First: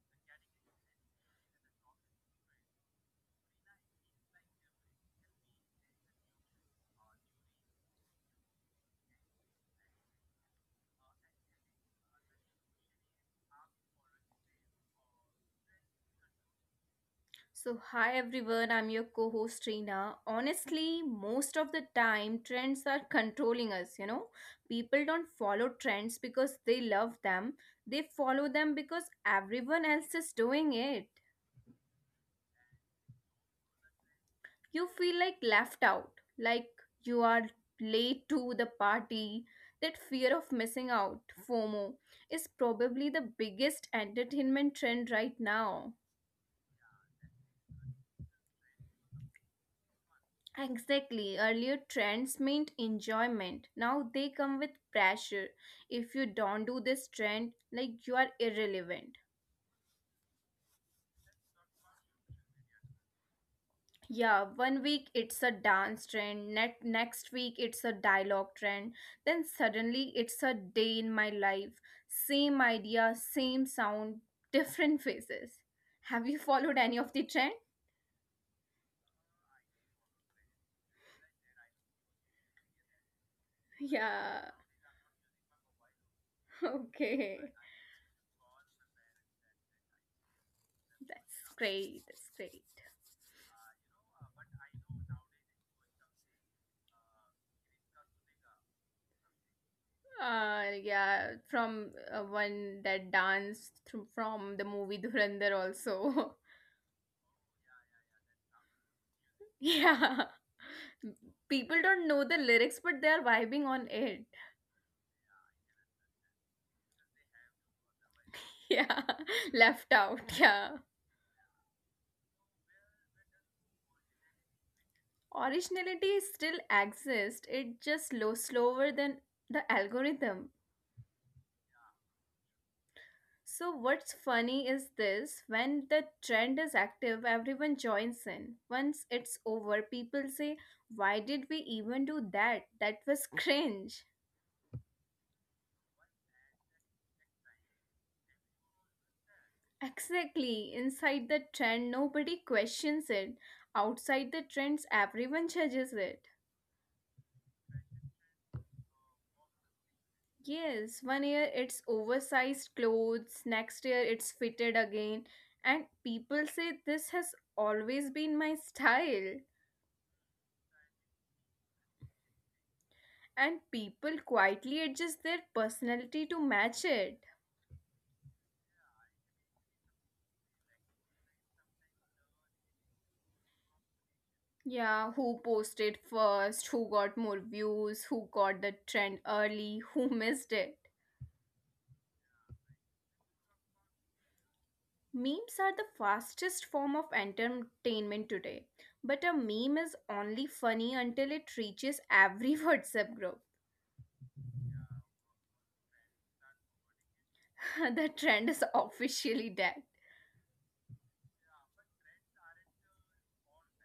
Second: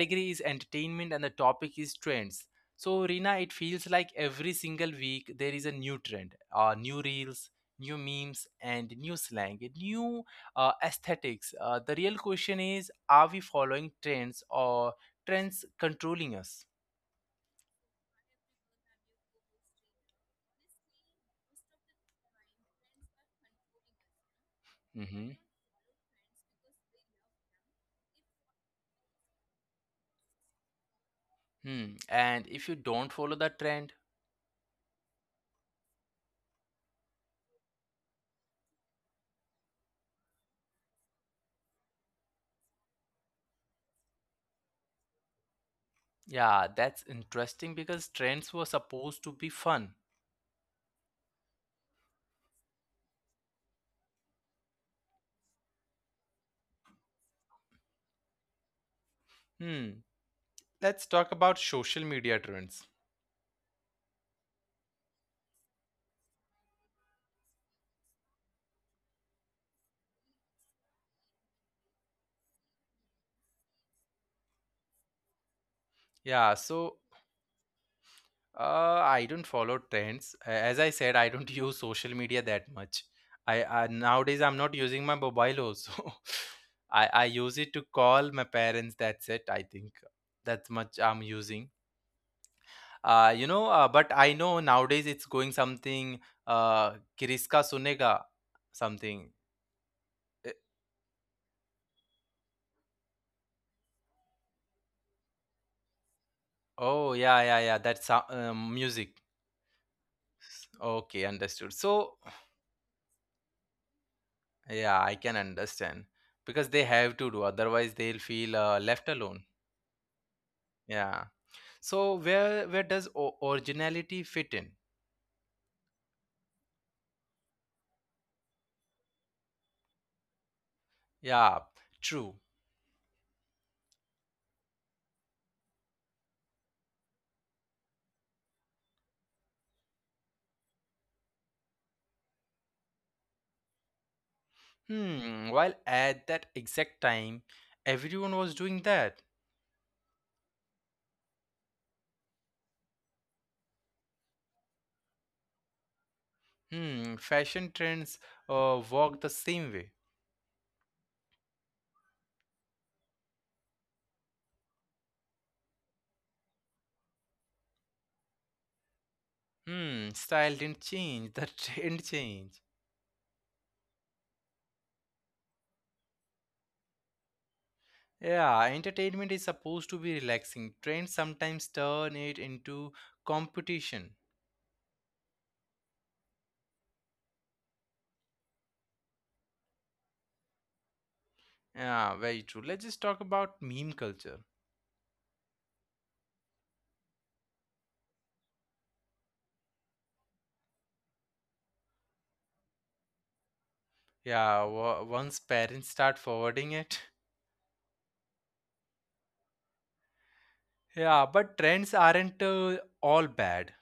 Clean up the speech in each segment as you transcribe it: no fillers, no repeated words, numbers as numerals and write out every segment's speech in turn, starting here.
category is entertainment and the topic is trends. So, Rina, it feels like every single week there is a new trend, new reels, new memes, and new slang, new aesthetics. The real question is, are we following trends, or trends controlling us? So, hi everyone, I'm your co host Reena. Honestly, most of the time, trends are controlling us. People Hmm. don't follow trends because they love them, they follow them because everyone else is doing it. Hmm. And if you don't follow the trend. You feel like left out, like you are late to the party. That fear of missing out, FOMO, is probably the biggest entertainment trend right now. Yeah, that's interesting because trends were supposed to be fun. Exactly. Earlier trends meant enjoyment. Now they come with pressure. If you don't do this trend, like you are irrelevant. Hmm, let's talk about social media trends. Yeah, one week it's a dance trend, next week it's a dialogue trend, then suddenly it's a day in my life. Same idea, same sound, different faces. Have you Yeah, followed so any of the trend? I don't follow trends. As I said, I don't use social media that much. I Nowadays Yeah. I'm not using my mobile also. I Okay. use it to call my parents. That's it. I think that's much I'm That's using. great. That's great. But I know nowadays it's going something, Kiriska Sunega something. Yeah, from one that danced through, from the movie Dhurandhar also. Oh, yeah, yeah, yeah. That's music. Yeah, Okay, understood. people don't So, know the lyrics, but they are vibing on it. yeah, I can understand because they have to do, otherwise they'll feel left Yeah, alone. left out. Yeah, Yeah. So, where does originality fit in? originality still exists. It just slower than the algorithm. Yeah, true. So what's funny is this: when the trend is active, everyone joins in. Once it's over, people say, "Why did we even do that? That was cringe." Hmm. While at that exact time, everyone was doing that. Exactly. Inside the trend, nobody questions it. Outside the trends, everyone judges it. Hmm. Fashion trends walked the same way. Yes, one year it's oversized clothes, next year it's fitted again, and people say this has always been my style. Hmm. Style didn't change. The trend changed. And people quietly adjust their personality to match it. Yeah, entertainment is supposed to be relaxing. Trends sometimes turn it into competition. Yeah, who posted first, who got more views, who got the trend early, who missed it. Yeah, very true. Let's just talk about meme culture. Memes are the fastest form of entertainment today, but a meme is only funny until it reaches every WhatsApp group. Yeah, once parents start forwarding it. The trend is officially dead. Yeah, but trends aren't all bad.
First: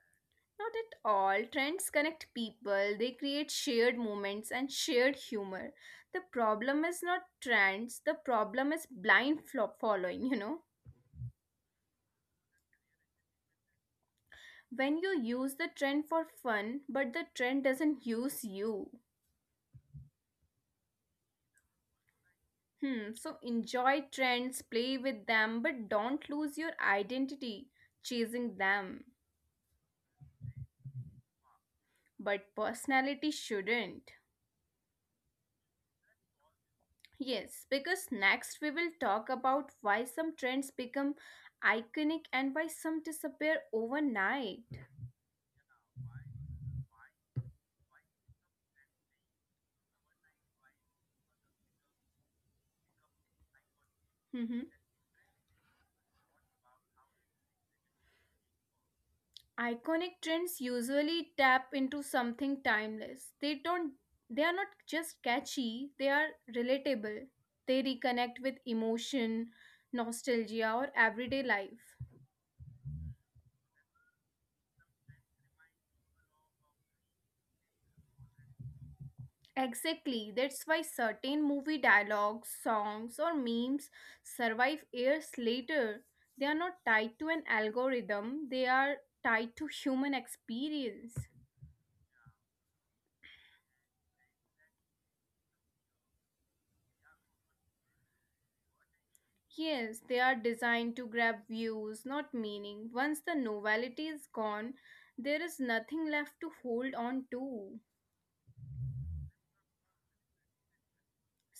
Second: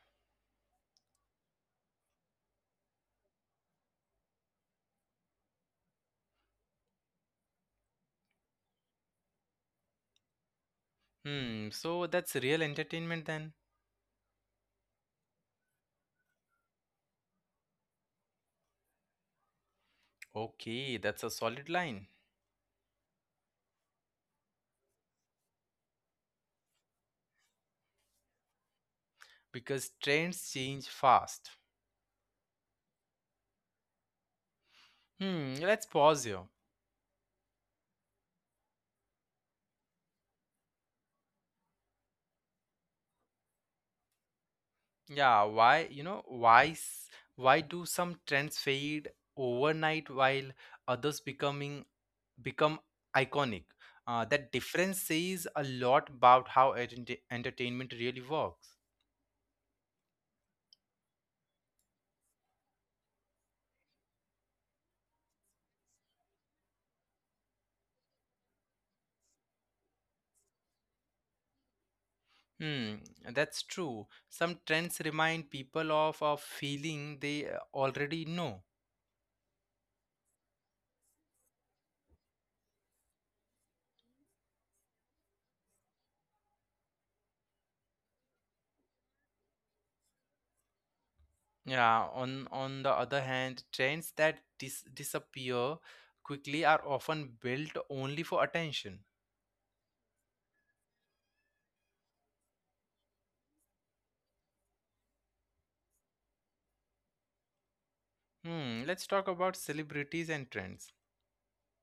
Not at all. Trends connect people, they create shared moments and shared humor. The problem is not trends, the problem is blind flop following? Hmm, so that's real entertainment then? When you use the trend for fun, but the trend doesn't use you. Okay, that's a solid line. Hmm, so enjoy trends, play with them, but don't lose your identity chasing them. Because trends change fast. But personality shouldn't. Hmm, let's pause here. Yes, because next we will talk about why some trends become iconic and why some disappear overnight. Yeah, why, you know, why s- why do some trends fade overnight while others becoming become iconic? That Mhm. difference says a lot about how entertainment really works. Iconic trends usually tap into something timeless. They are not just catchy, they are relatable. They reconnect with emotion, nostalgia or everyday life. Hmm, that's true. Some trends remind people of a feeling they already know. Exactly, that's why certain movie dialogues, songs, or memes survive years later. They are not tied to an algorithm, they are tied to human experience. Yeah, on the other hand, trends that disappear quickly are often built only for attention. Yes, they are designed to grab views, not meaning. Once the novelty is gone, there is nothing left to hold on to. Hmm, let's talk about celebrities and trends.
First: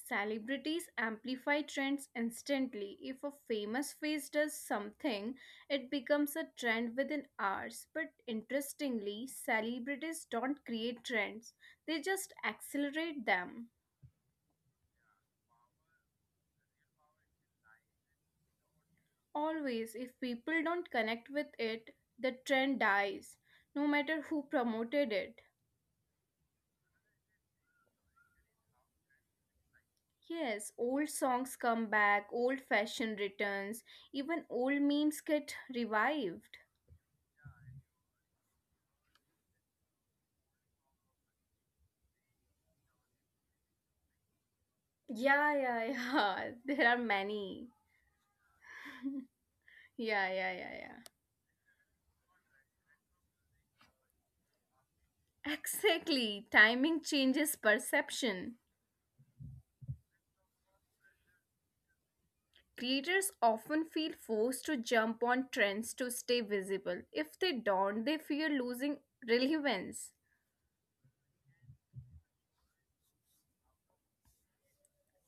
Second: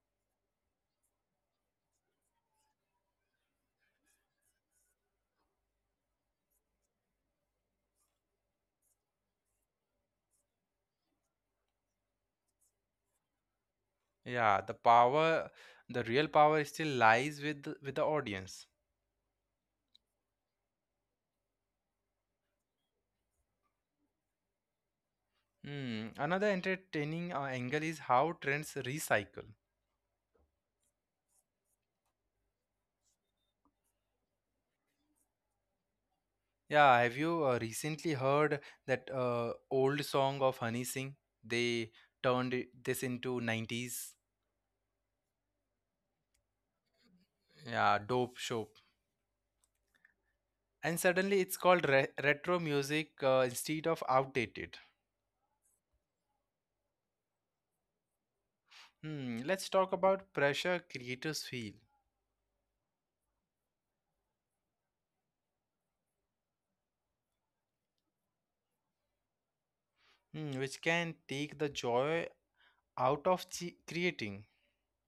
Celebrities amplify trends instantly. If a famous face does something, it becomes a trend within hours. But interestingly, celebrities don't create trends, they just accelerate them. Yeah, the real power still lies with with the audience. Always, if people don't connect with it, the trend dies, no matter who promoted it. Hmm, another entertaining angle is how trends recycle. Yes, old songs come back, old fashion returns, even old memes get revived. Yeah, have you recently heard that old song of Honey Singh? They turned this into 90s, Yeah, yeah, yeah, there are many. yeah, dope show. Yeah, yeah, yeah, And suddenly it's called re retro music, instead of outdated. yeah. Exactly. Timing changes perception. Hmm, let's talk about pressure creators feel. Creators often feel forced to jump on trends to stay visible. If they don't, they fear losing relevance. Which can take the joy out of creating.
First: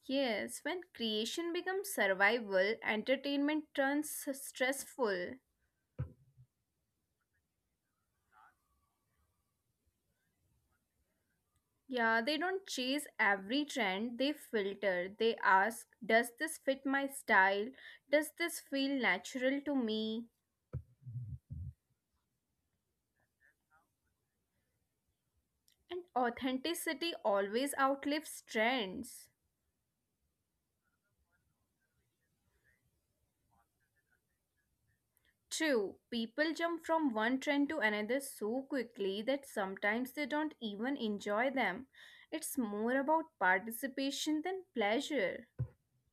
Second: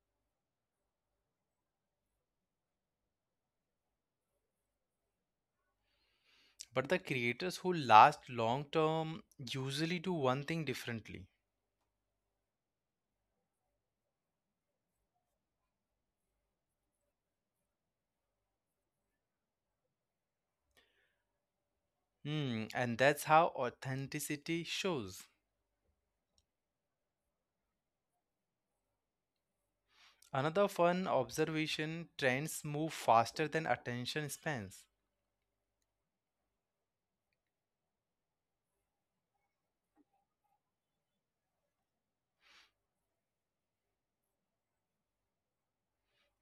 Yes, when creation becomes survival, entertainment turns stressful. But the creators who last long term usually do one thing differently. Yeah, they don't chase every trend, they filter. They ask, does this fit my style? Does this feel natural to me? Hmm, and that's how authenticity shows. And authenticity always outlives trends. Another fun observation: trends move faster than attention spans. True, people jump from one trend to another so quickly that sometimes they don't even enjoy them. It's more about participation than pleasure.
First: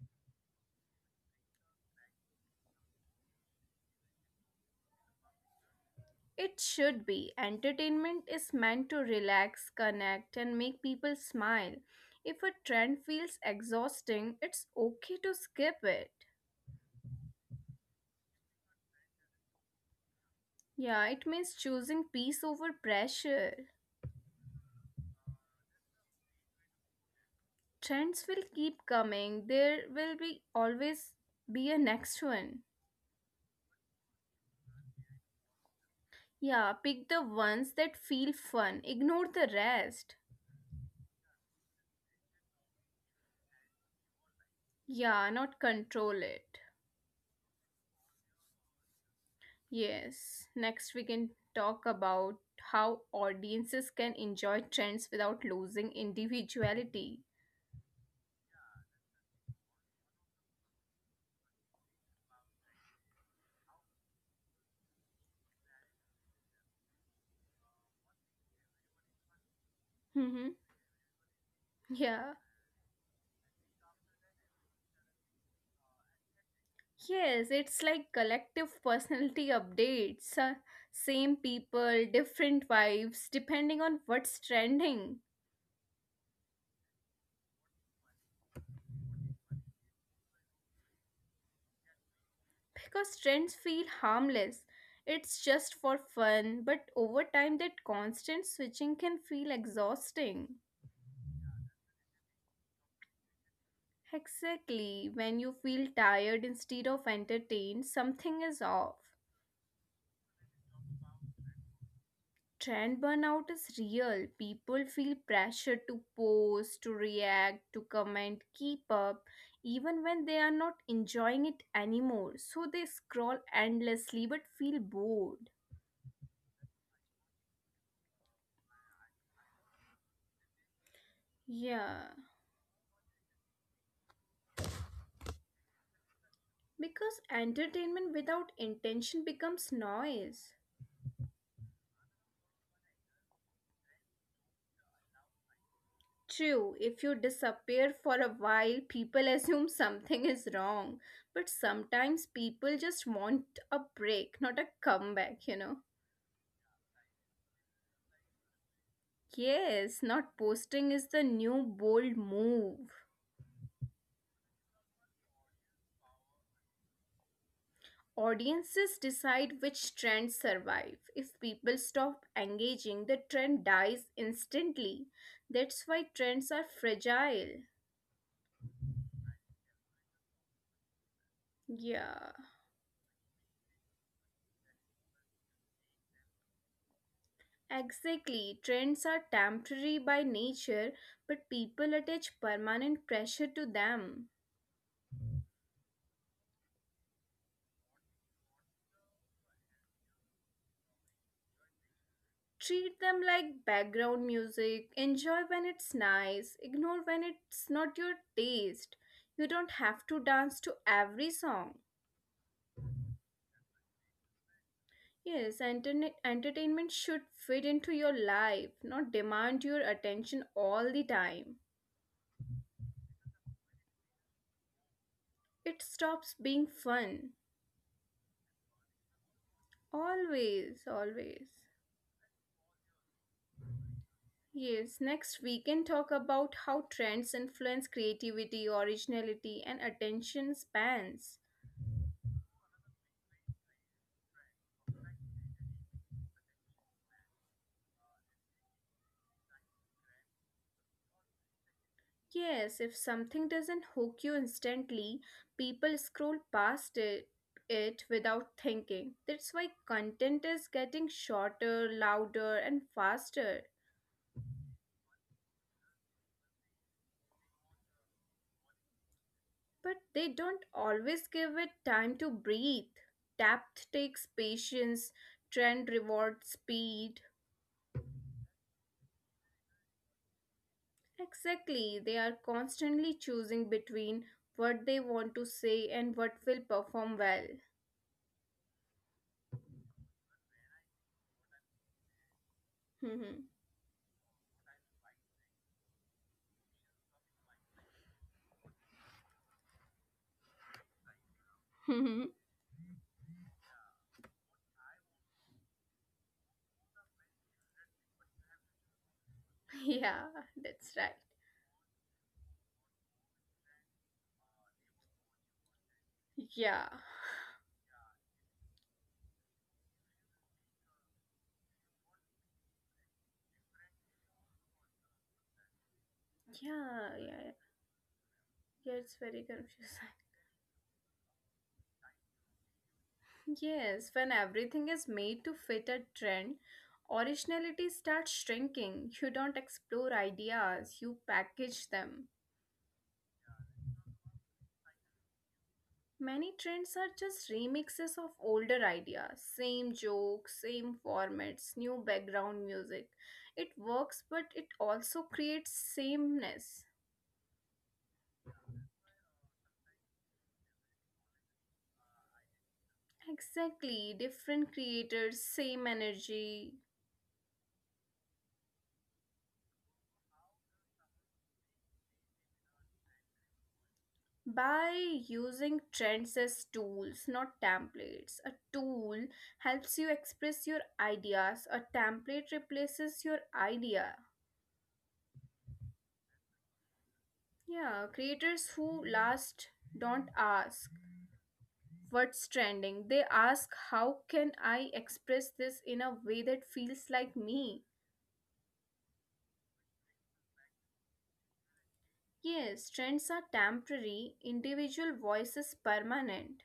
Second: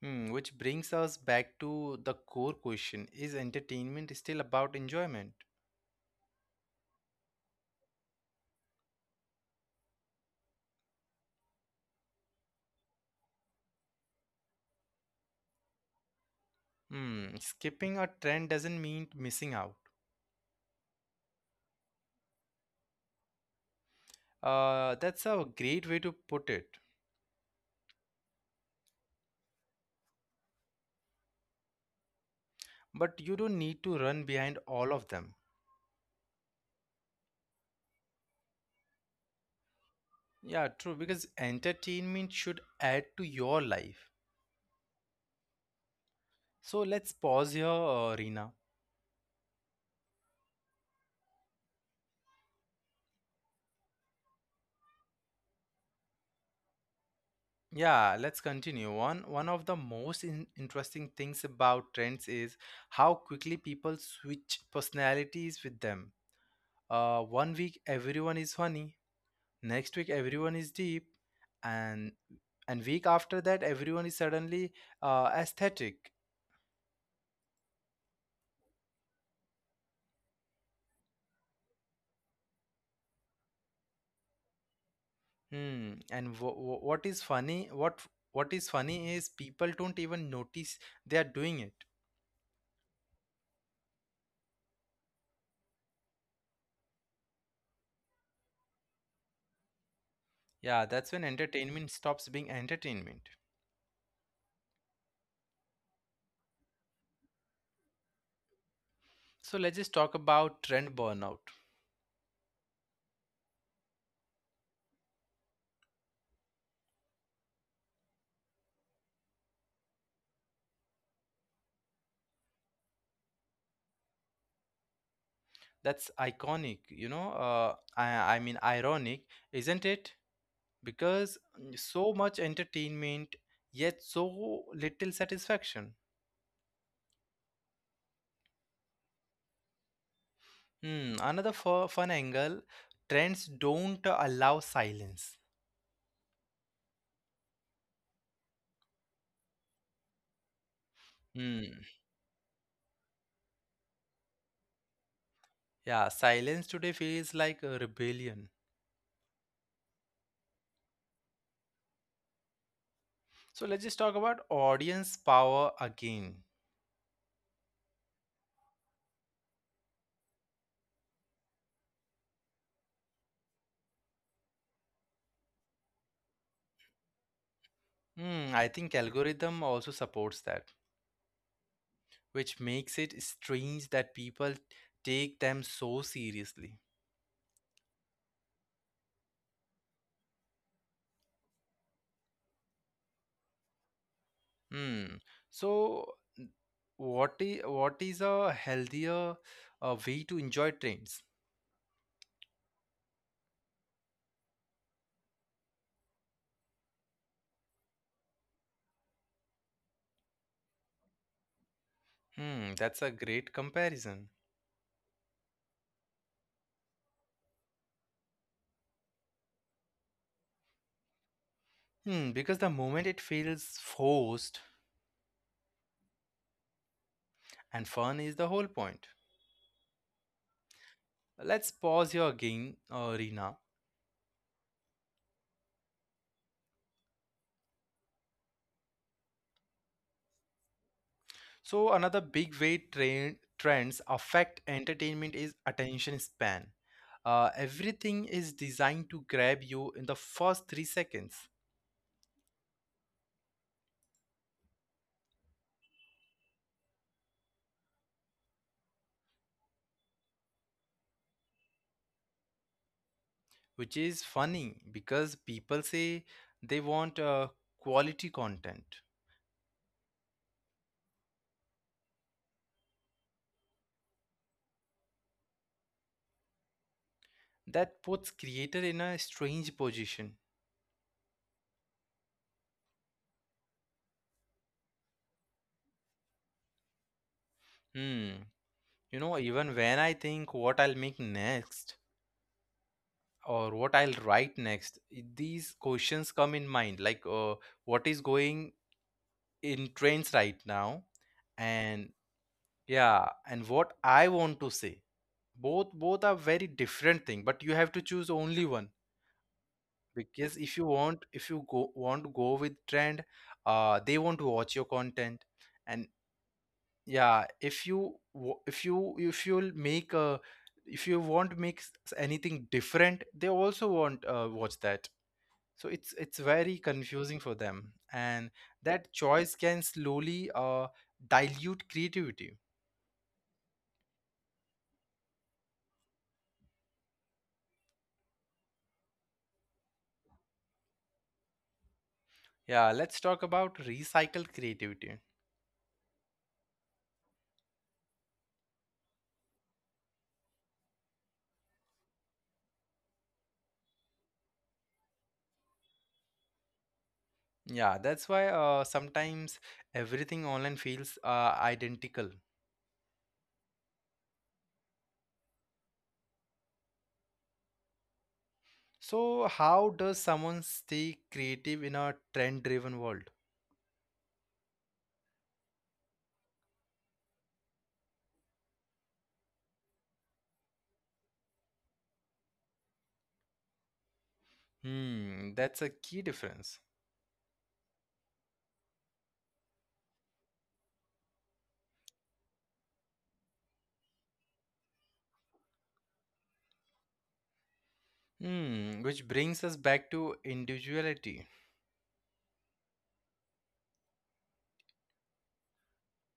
Hmm, which brings us back to the core question: is entertainment still about enjoyment? It should be. Entertainment is meant to relax, connect, and make people smile. If a trend feels exhausting, it's okay to skip it. Hmm, skipping a trend doesn't mean missing out. Yeah, it means choosing peace over pressure. That's a great way to put it. Trends will keep coming. There will be a next one. But you don't need to run behind all of them. Yeah, pick the ones that feel fun. Ignore the rest. Yeah, true, because entertainment should add to your life. Yeah, not control it. So let's pause here, Reena. Yes, next we can talk about how audiences can enjoy trends without losing individuality. Yeah, let's continue. One of the most interesting things about trends is how quickly people switch personalities with them. One week everyone is funny, next week Mm-hmm. everyone is deep, Yeah. and and week after that everyone is suddenly aesthetic. Yes, it's like collective personality updates. Same people, different vibes, depending on what's trending. Hmm. And what is funny? What is funny is people don't even notice they are doing it. Because trends feel harmless. It's just for fun, but over time, that constant switching can feel exhausting. Yeah, that's when entertainment stops being entertainment. Exactly, when you feel tired instead of entertained, something is off. So let's just talk about trend burnout. Trend burnout is real. People feel pressure to post, to react, to comment, keep up, even when they are not enjoying it anymore. So they scroll endlessly but feel bored. That's iconic. I mean ironic, isn't it? Because Yeah. so much entertainment, yet so little satisfaction. Because entertainment without intention becomes noise. Hmm. Another fun angle: trends don't allow silence. True, if you disappear for a while, people assume something is wrong. But Hmm. sometimes people just want a break, not a comeback. Yeah, silence today feels like a rebellion. Yes, not posting is the new bold move. So let's just talk about audience power again. Audiences decide which trends survive. If people stop engaging, the trend dies instantly. That's why trends are fragile. Hmm, I think algorithm also supports that, Yeah. which makes it strange that people take them so seriously. Exactly. Trends are temporary by nature, but people attach permanent pressure to them. Hmm. So n- what is a healthier way to enjoy trends? Treat them like background music, enjoy when it's nice, ignore when it's not your taste. You don't have to dance to every song. Hmm, that's a great comparison. Yes, internet entertainment should fit into your life, not demand your attention all the time. Hmm, because the moment it feels forced, It stops being fun. and fun is the whole point. Always, always. Let's pause here again, Reena. Yes, next we can talk about how trends influence creativity, originality, and attention spans. So another big way trends affect entertainment is attention span. Everything is designed to grab you in the first 3 seconds, Yes, if something doesn't hook you instantly, people scroll past it without thinking. That's why content is getting shorter, louder, and faster. which is funny because people say they want quality content. But they don't always give it time to breathe. Depth takes patience, trend rewards speed. That puts creator in a strange position. Exactly, they are constantly choosing between what they want to say and what will perform well. Hmm. Even when I think what I'll make next or what I'll write next, these questions come in mind like, what is going in trains right now, and yeah, and what I want to say, both both are very different thing, but you have to choose only one, Yeah, because that's right. If you go want to go with trend, they want to watch your content, and Yeah, yeah, if you wa- if you if you'll make a if you want to make anything different, they also want, watch that. So it's very yeah, yeah, confusing for them. And yeah, it's that very choice confusing. can slowly dilute creativity. Yes, when everything is made to fit a trend, originality starts shrinking. You don't explore ideas, you package them. Yeah, let's talk about recycled creativity. Many trends are just remixes of older ideas, same jokes, same formats, new background music. It works, but it also creates sameness. Yeah, that's why, sometimes everything online feels identical. Exactly, different creators, same energy. So how does someone stay creative in a trend driven world? By using trends as tools, not templates, a tool helps you express your ideas, a template replaces your idea. Hmm, that's a key difference. Yeah, creators who last don't ask what's trending. They ask how can I express this in a way that feels like me? Hmm, which brings us back to individuality. Yes, trends are temporary, individual voice is permanent.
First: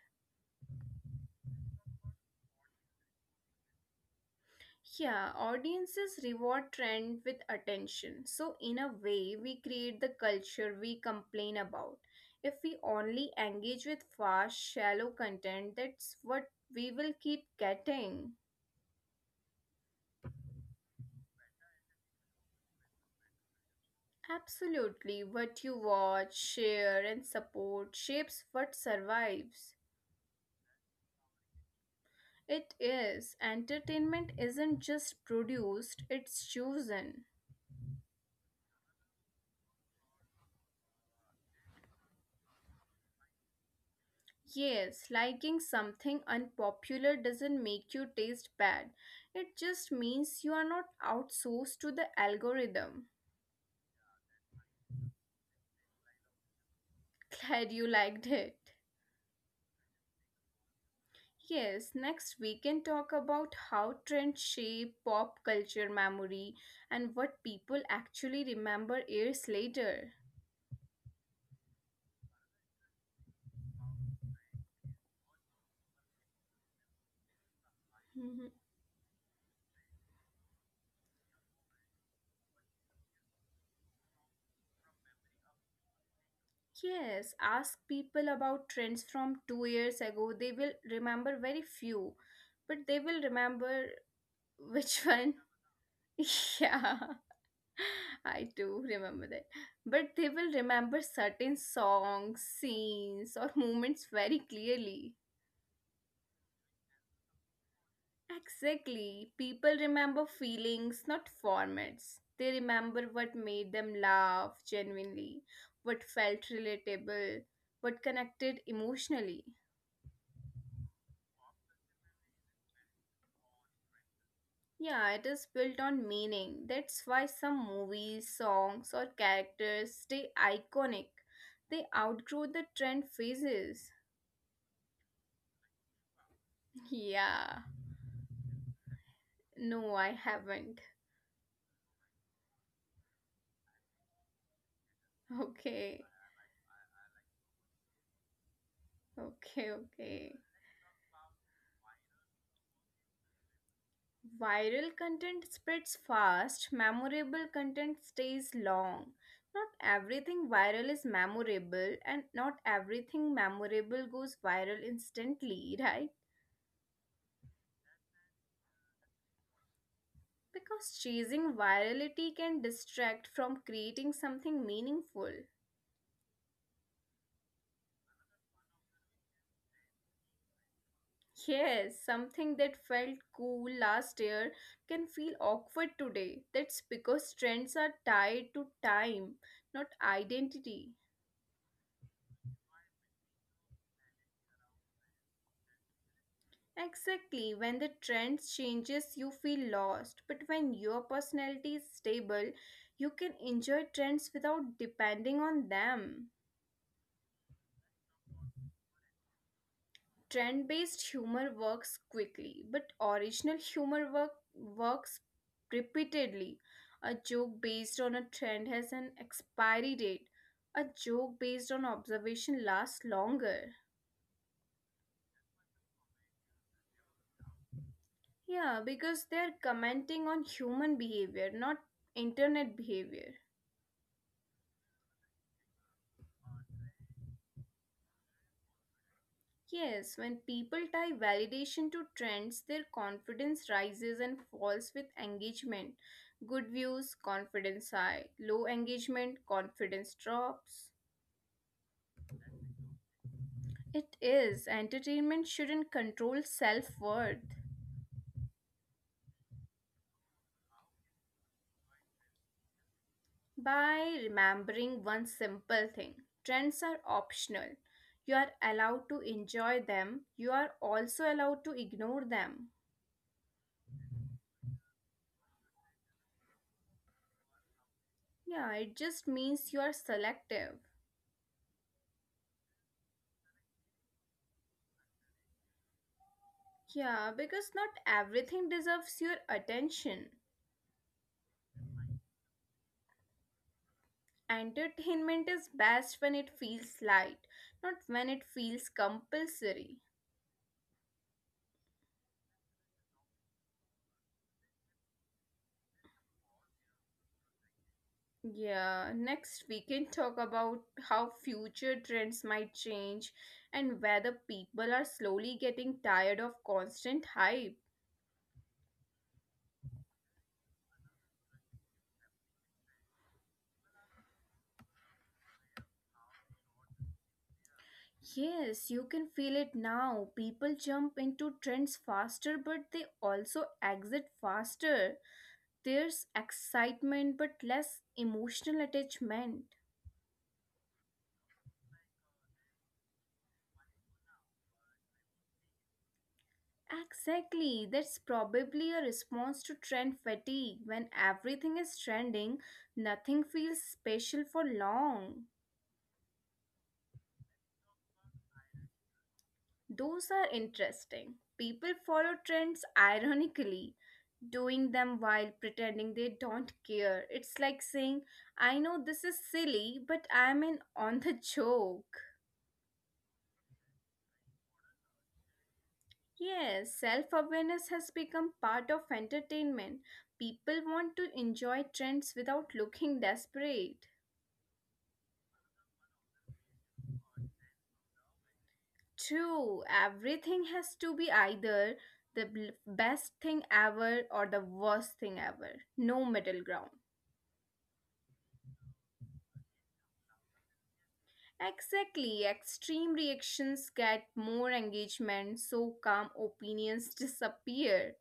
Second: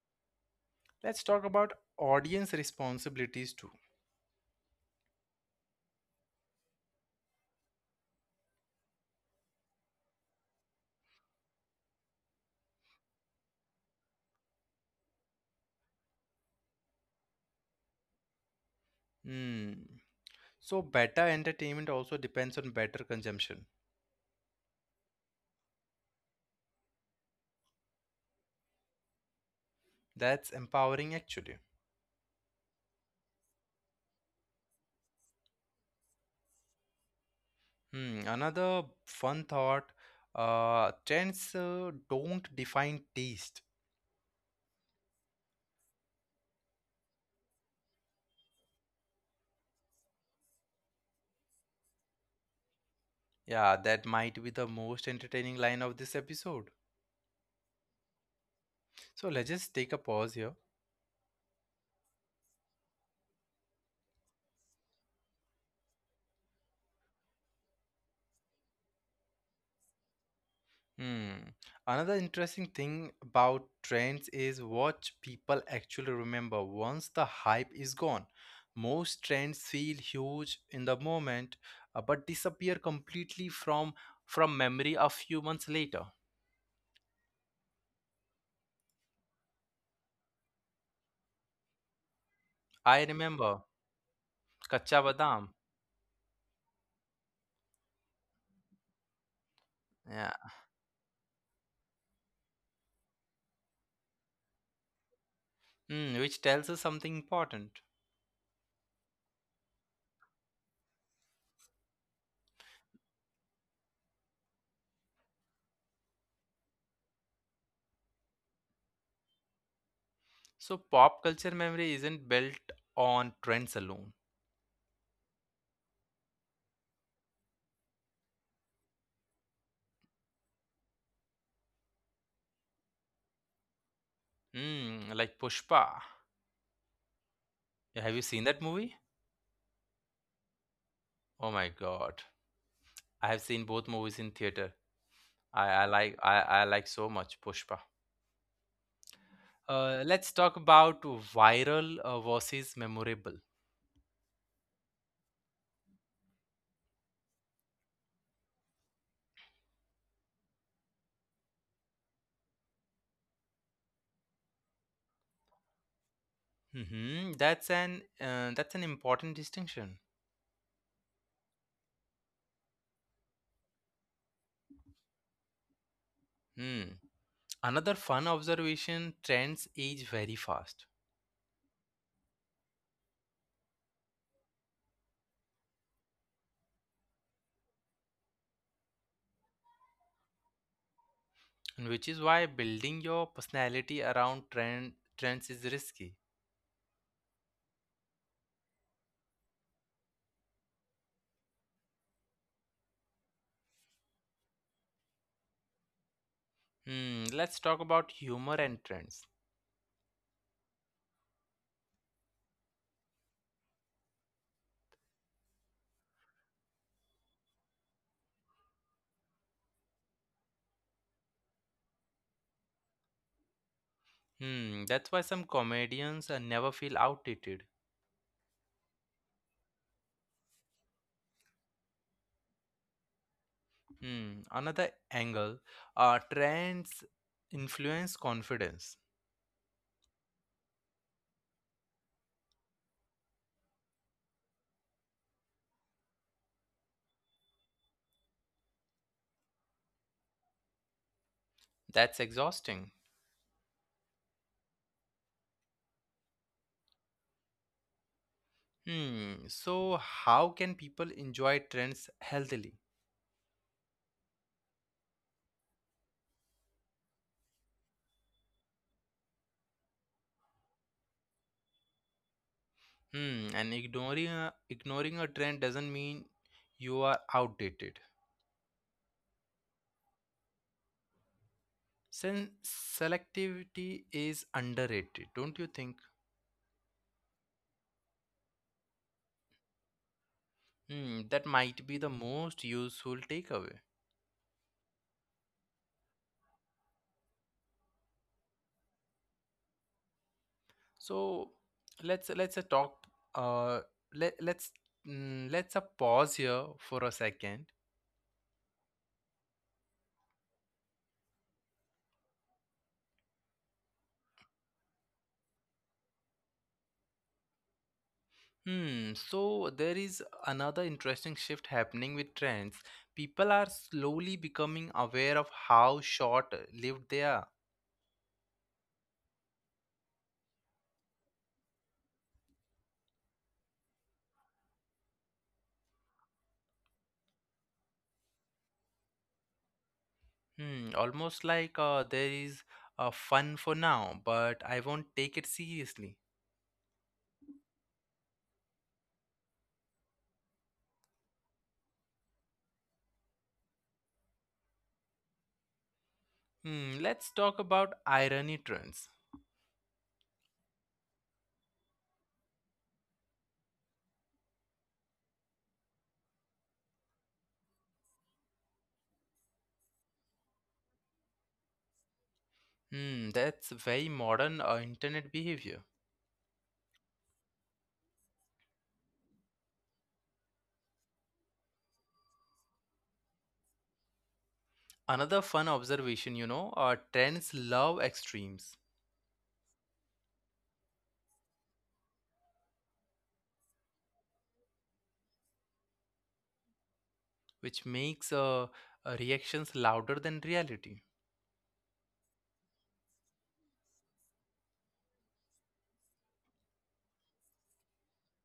Let's talk about audience responsibilities too. Yeah, audiences reward trend with attention. So in a way, we create the culture we complain about. If we only engage with fast, shallow content, that's what we will keep getting. Hmm. So better entertainment also depends on better consumption. Absolutely, what you watch, share, and support shapes what survives. That's empowering actually. It is. Entertainment isn't just produced, it's chosen. Hmm, another fun thought, trends don't define taste. Yes, liking something unpopular doesn't make you taste bad. It just means you are not outsourced to the algorithm. Yeah, that might be the most entertaining line of this episode. Glad you liked it. So let's just take a pause here. Yes, next we can talk about how trends shape pop culture memory and what people actually remember years later. Hmm. Another interesting thing about trends is what people actually remember once the hype is gone. Mm-hmm. Most trends feel huge in the moment, but disappear completely from memory a few months later. Yes, ask people about trends from two years ago. They will remember very few, but I they will remember remember Kacha which Badam, one. Yeah, I do remember that. yeah. But they will remember certain songs, scenes, or moments very clearly. Hmm, which tells us something important. Exactly. People remember feelings, not formats. They remember what made them laugh genuinely, what felt relatable, what connected emotionally. So pop culture memory isn't built on trends alone. Yeah, it is built on meaning. That's why some movies, songs, or characters stay iconic. They outgrow the trend phases. Hmm, like Pushpa. Yeah. Yeah, have you seen that movie? No, I haven't. Oh my God. I have seen both movies in theater. I, I Okay. like I, I like so much Pushpa. Okay, Let's talk okay. about viral versus memorable. Viral content spreads fast, memorable content stays long. Not everything viral is memorable, and not everything memorable goes viral instantly, right. Hmm. That's an important distinction. Because chasing virality can distract from creating something meaningful. Hmm. Another fun observation: trends age very fast, Yes, something that felt cool last year can feel awkward today. That's because trends are tied to time, not identity. and which is why building your personality around trends is risky. Exactly, when the trend changes, you feel lost. But when your personality is stable, you can enjoy trends without depending on them. Hmm. Let's talk about humor and trends. Trend based humor works quickly, but original works repeatedly. A joke based on a trend has an expiry date. A joke based on observation lasts longer. Hmm. That's why some comedians never feel outdated. Yeah, because they're commenting on human behavior, not internet behavior. Hmm, another angle, trends influence confidence. Yes, when people tie validation to trends, their confidence rises and falls with engagement. Good views, confidence high. Low engagement, confidence drops. That's exhausting. It is. Entertainment shouldn't control self worth. Hmm, so how can people enjoy trends healthily? By remembering one simple thing, trends are optional. You are allowed to enjoy them, you are also allowed to ignore them. Hmm, and ignoring a trend doesn't mean you are outdated. Yeah, it just means you are selective. Since selectivity is underrated, don't you think? Yeah, because not everything deserves your attention. Hmm, that might be the most useful takeaway. Entertainment is best when it feels light, not when it feels compulsory. So let's talk. Uh, let let's mm, let's pause here for a second. Yeah, next we can talk about how future trends might change and whether people are slowly getting tired of constant hype. Hmm. So there is another interesting shift happening with trends. People are slowly becoming aware of how short-lived they are. Yes, you can feel it now. People jump into trends faster, but they also exit faster. There's excitement but less emotional attachment. Hmm. Almost like, there is, fun for now, but I won't take it seriously. Exactly, that's probably a response to trend fatigue. When everything is trending, nothing feels special for long. Hmm. Let's talk about irony trends. Those are interesting. People follow trends ironically, doing them while pretending they don't care. It's like saying, I know this is silly, but I'm in on the joke. Hmm. That's very modern internet behavior. Yes, self awareness has become part of entertainment. People want to enjoy trends without looking desperate. Another fun observation, trends love extremes. True, everything has to be either the best thing ever or the worst thing ever. No middle ground. Which makes reactions louder than reality. Exactly, extreme reactions get more engagement, so calm opinions disappear.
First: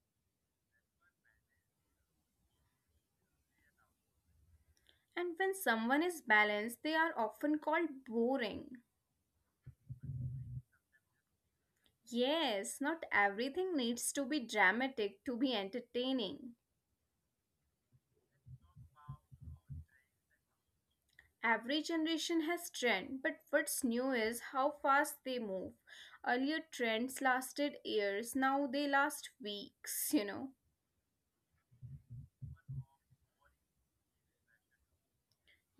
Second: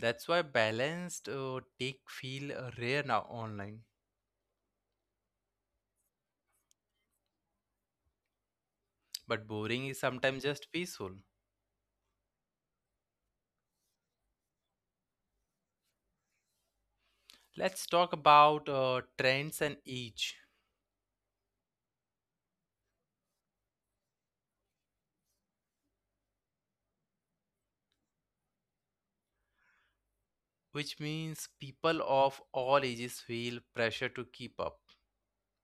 That's why balanced take feel rare now online. And when someone is balanced, they are often called boring. But boring is sometimes just peaceful. Yes, not everything needs to be dramatic to be entertaining. Let's talk about trends and age. Every generation has trend, but what's new is how fast they move. Earlier trends lasted years, now they last weeks, Which means people of all ages feel pressure to keep up.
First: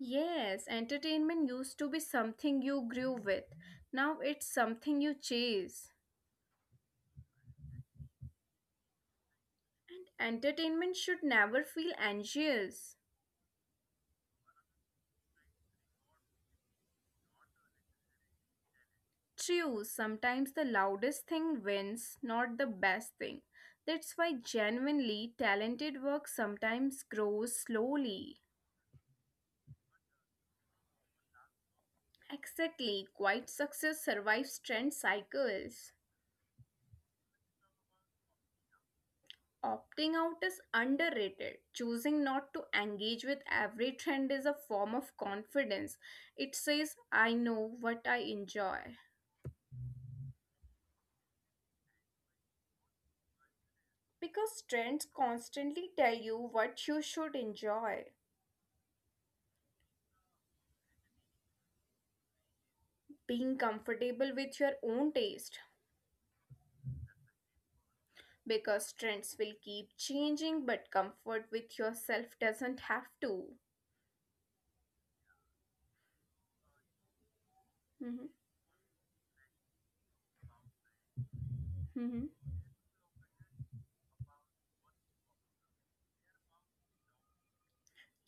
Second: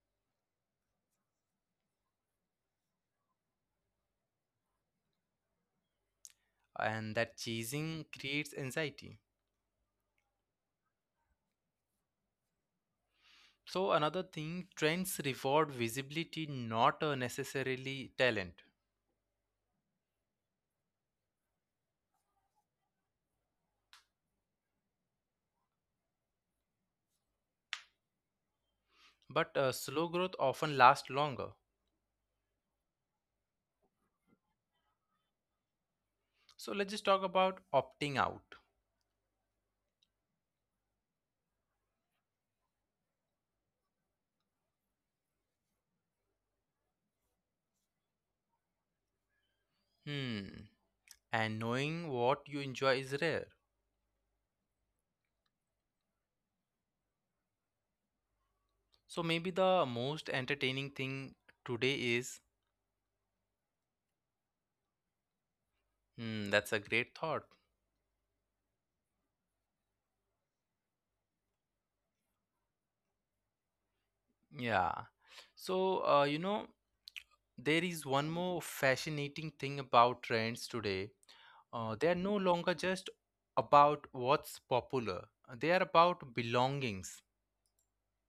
Yes, entertainment used to be something you grew with. Now it's something you chase. And that chasing creates anxiety. Entertainment should never feel anxious. So another thing, trends reward visibility, not necessarily talent. True, sometimes the loudest thing wins, not the best thing. That's why genuinely talented work sometimes grows slowly. But slow growth often lasts longer. Exactly, quiet success survives trend cycles. So let's just talk about opting out. Opting out is underrated. Choosing not to engage with every trend is a form of confidence. It says, I know what I enjoy. Hmm. And knowing what you enjoy is rare. Because trends constantly tell you what you should enjoy. So maybe the most entertaining thing today is. Being comfortable with your own taste. Hmm, that's a great thought. Because trends will keep changing, but comfort with yourself doesn't have to. Yeah. So, there is one Mhm. more fascinating thing about trends today. They are Mhm. no longer just about what's popular, they are about belongings.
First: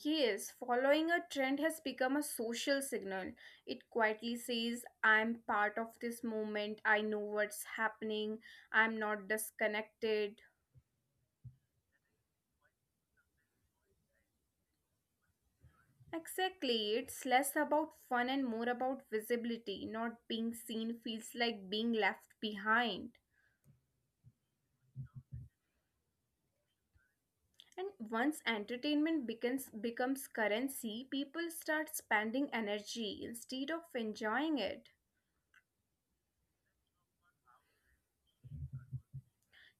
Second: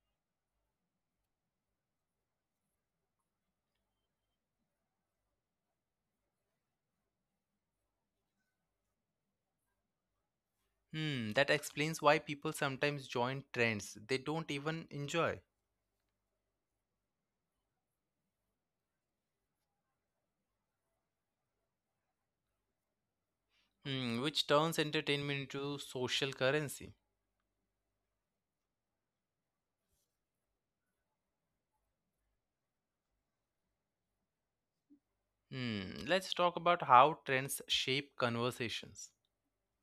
Yes, following a trend has become a social signal. It quietly says, I'm part of this movement, I know what's happening, I'm not disconnected. Hmm, that explains why people sometimes join trends they don't even enjoy. Exactly, it's less about fun and more about visibility. Not being seen feels like being left behind. Hmm, which turns entertainment into social currency. And once entertainment becomes currency, people start spending energy instead of enjoying it. Hmm, let's talk about how trends shape conversations.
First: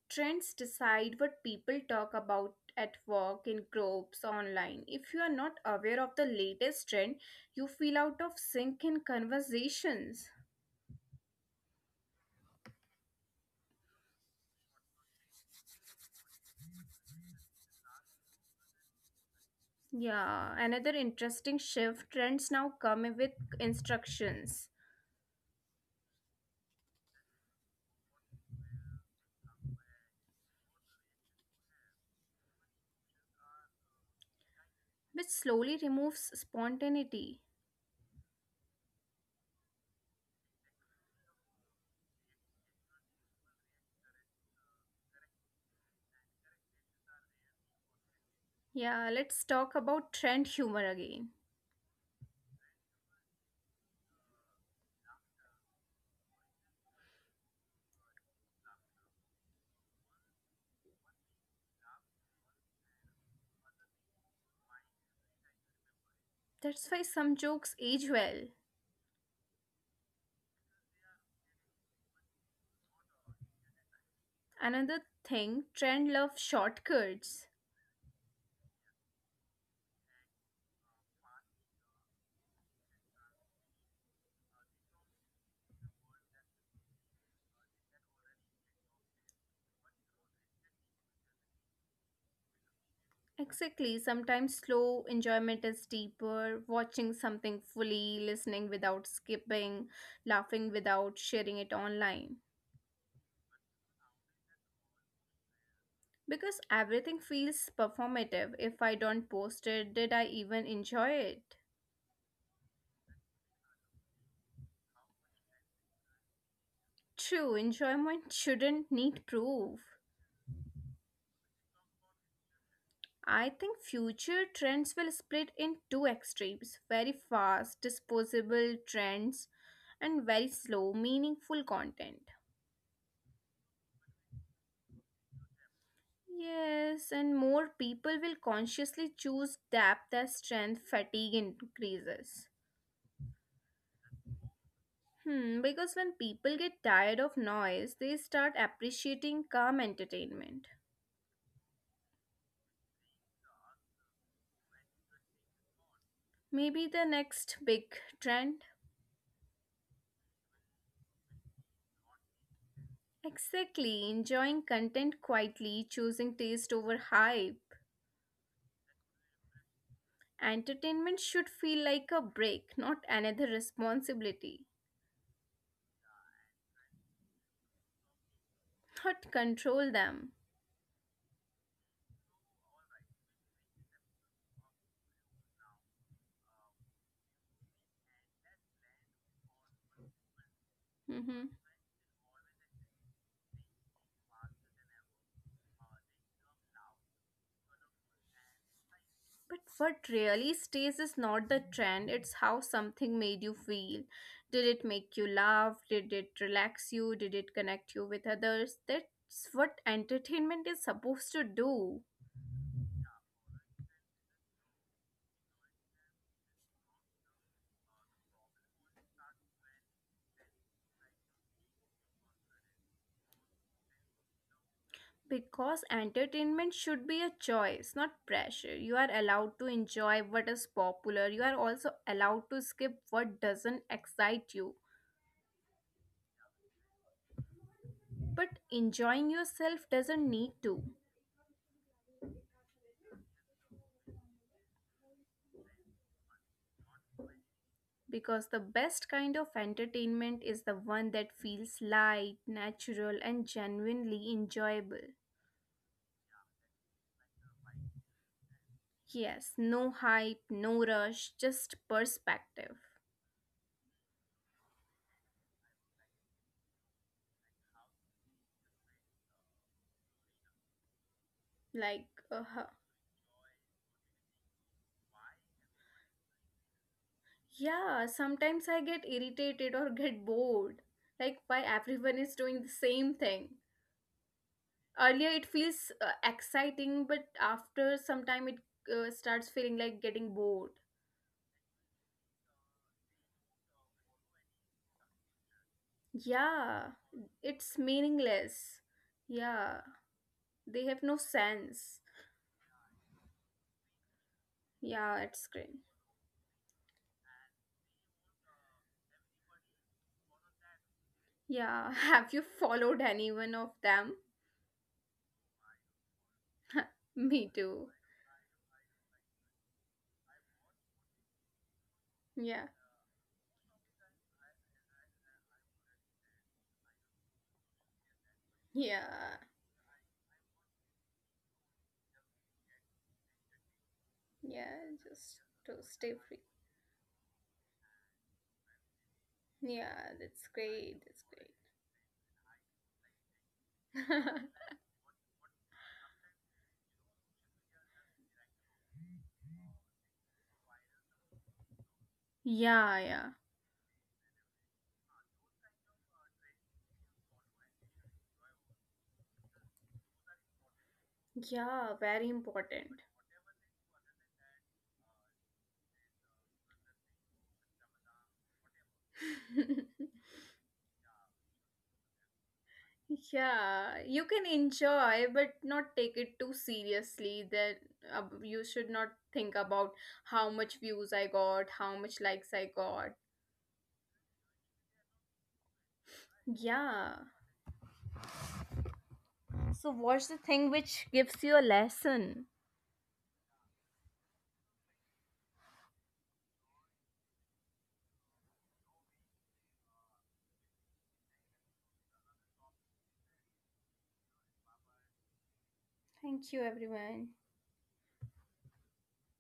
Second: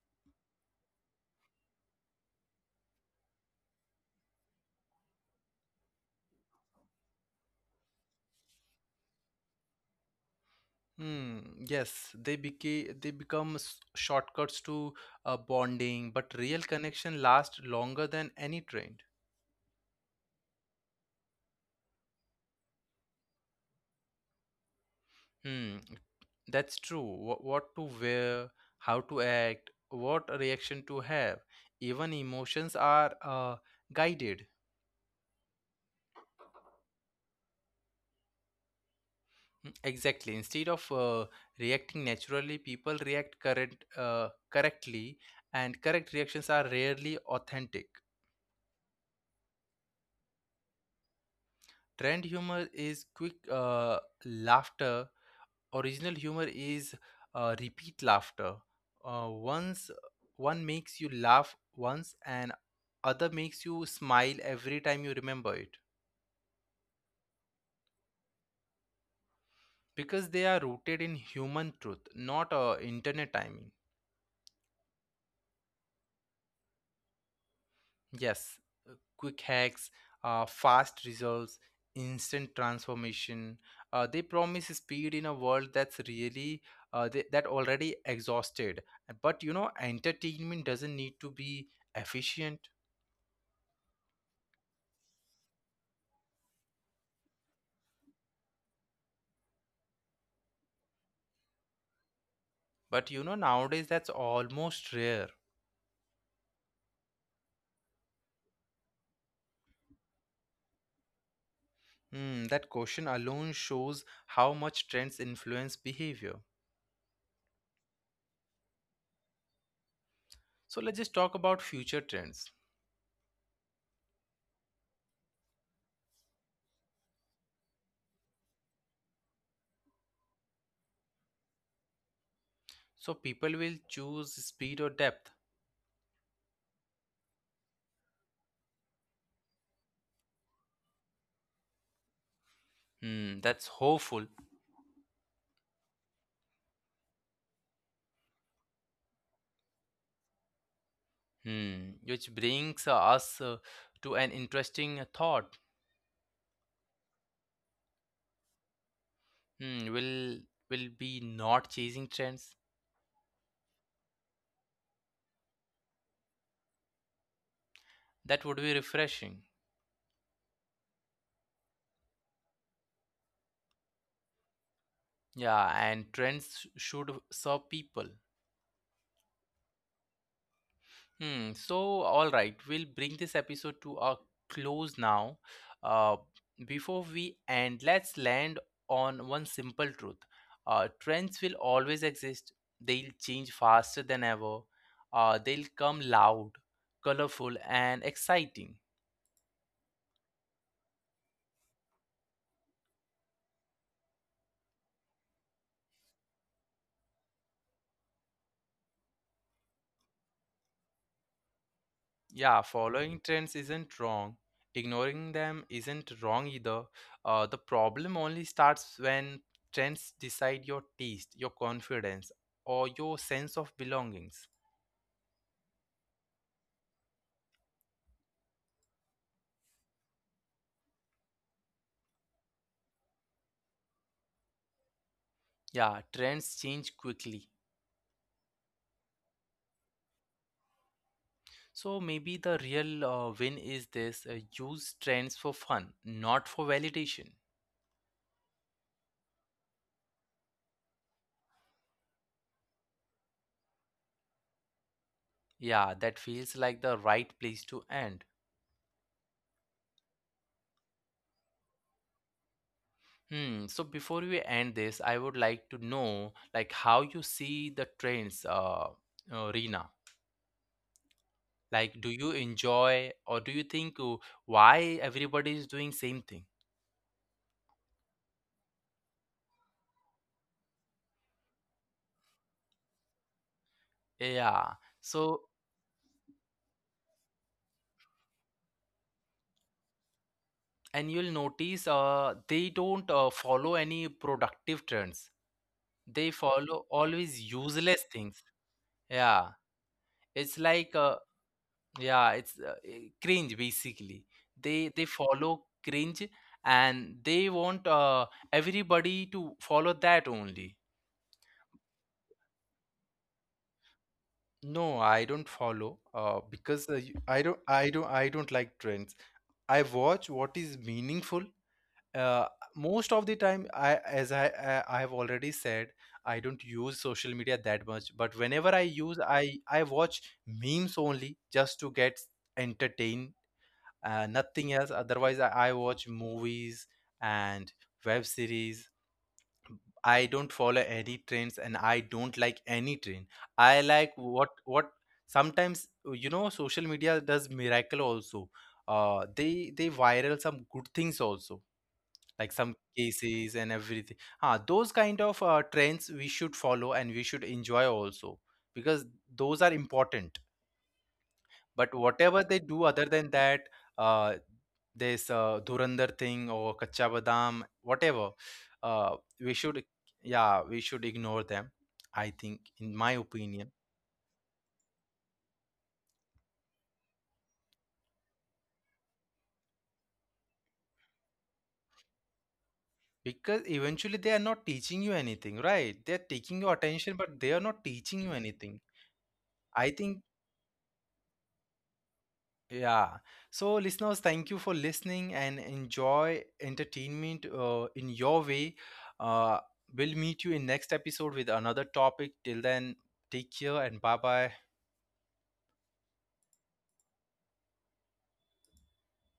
Trends decide what people talk about at work, in groups, online. If you are not aware of the latest trend, you feel out of sync in conversations. Hmm, yes, they became they become shortcuts to bonding, but real connection lasts longer than any trend. Yeah, another interesting shift trends now come with instructions, Hmm, that's true. What to wear, how to act, what reaction to have, even emotions are guided. which slowly removes spontaneity. Mm. Exactly. Instead of reacting naturally, people react correctly, and correct reactions are rarely authentic. Yeah, let's talk about trend humor again. Trend humor is quick laughter. Original humor is repeat laughter. Once one makes you laugh once, and other makes you smile every time you remember it. That's why some jokes age well. Because they are rooted in human truth, not internet timing. Another thing, trend love shortcuts. Yes, quick hacks, fast results, instant transformation. They promise speed in a world that's really, that already exhausted. But entertainment doesn't need to be efficient. Exactly, sometimes slow enjoyment is deeper, watching something fully, listening without skipping, laughing without sharing it online. But nowadays that's almost rare. Because everything feels performative. If I don't post it, did I even enjoy it? Hmm, that question alone shows how much trends influence behavior. True, enjoyment shouldn't need proof. So let's just talk about future trends. I think future trends will split in two extremes very fast, disposable trends, and very slow, meaningful content. So people will choose speed or depth. Yes, and more people will consciously choose depth as strength fatigue increases. Hmm, that's hopeful. Hmm, because when people get tired of noise, they start appreciating calm entertainment. Hmm, which brings us, to an interesting thought. Maybe the next big trend? Hmm, will be not chasing trends. Exactly, enjoying content quietly, choosing taste over hype. That would be refreshing. Entertainment should feel like a break, not another responsibility, Yeah, and trends should serve people. not control them. Hmm. So, all right, we'll bring this episode to a close now. Uh, Before we end, let's land on one simple truth. Trends will Mhm. always exist. They'll change faster than ever. They'll come loud, colorful, and exciting. But what really stays is not the trend, it's how something made you feel. Did it make you laugh? Did it relax you? Did it connect you with others? That's what entertainment is supposed to do. Yeah, following trends isn't wrong. Ignoring them isn't wrong either. The problem only starts when trends decide your taste, your confidence, or your sense of belongings. Because entertainment should be a choice, not pressure. You are allowed to enjoy what is popular. You are also allowed to skip what doesn't excite you. Yeah, trends change quickly. But enjoying yourself doesn't need to, So maybe the real win is this: use trends for fun, not for validation. because the best kind of entertainment is the one that feels light, natural, and genuinely enjoyable. Yeah, that feels like the right place to end. Yes, no hype, no rush, just perspective. Hmm. So before we end this, I would like to know, like, how you see the trends, Reena. Like, do Like, you enjoy, or do you think, why everybody is doing same thing? yeah, sometimes I get irritated or get bored. Like, why everyone is doing the same thing? Yeah. Earlier So, it feels exciting, but after some time it starts feeling like getting bored. and you'll notice they don't follow any productive trends. They follow Yeah, always it's useless things. meaningless. Yeah. Yeah, It's they like, have no sense. yeah, it's cringe basically. They Yeah, it's follow great. cringe and they want everybody to follow that only. Yeah, have you followed any one of them? No, I don't follow, because, I Me too. Don't like trends. I watch what is meaningful. Uh, Yeah, Most of the time, I as I have already said, I don't use social media that much. But whenever I use, yeah, I watch memes only just to get entertained, nothing yeah, else. Otherwise, just I to watch stay free. movies and web series. Yeah, I that's don't follow great. any That's trends, and I don't like any trend. I like great. what what Sometimes, social media does miracle also. They viral some good things also, like some Yeah, yeah, cases and everything. Those kind of trends we should follow, and we should enjoy also, because those are important. But yeah, very whatever they do important. other than that, uh, this Dhurandhar thing or Kacha Badam, whatever, we should, yeah, we should ignore them. I think, in my opinion, Yeah, you can enjoy, but not take it too seriously. That you should not think about how much views I got, how much likes I got. because eventually they are not teaching you anything, right? They're taking your Yeah. attention, but they are not teaching you anything. So, I think. what's the thing which gives you a lesson? Yeah. So, listeners, thank you for listening and enjoy entertainment in your way. Uh, we'll meet you in next episode with another topic. Till then, take care and bye bye. Thank you, everyone.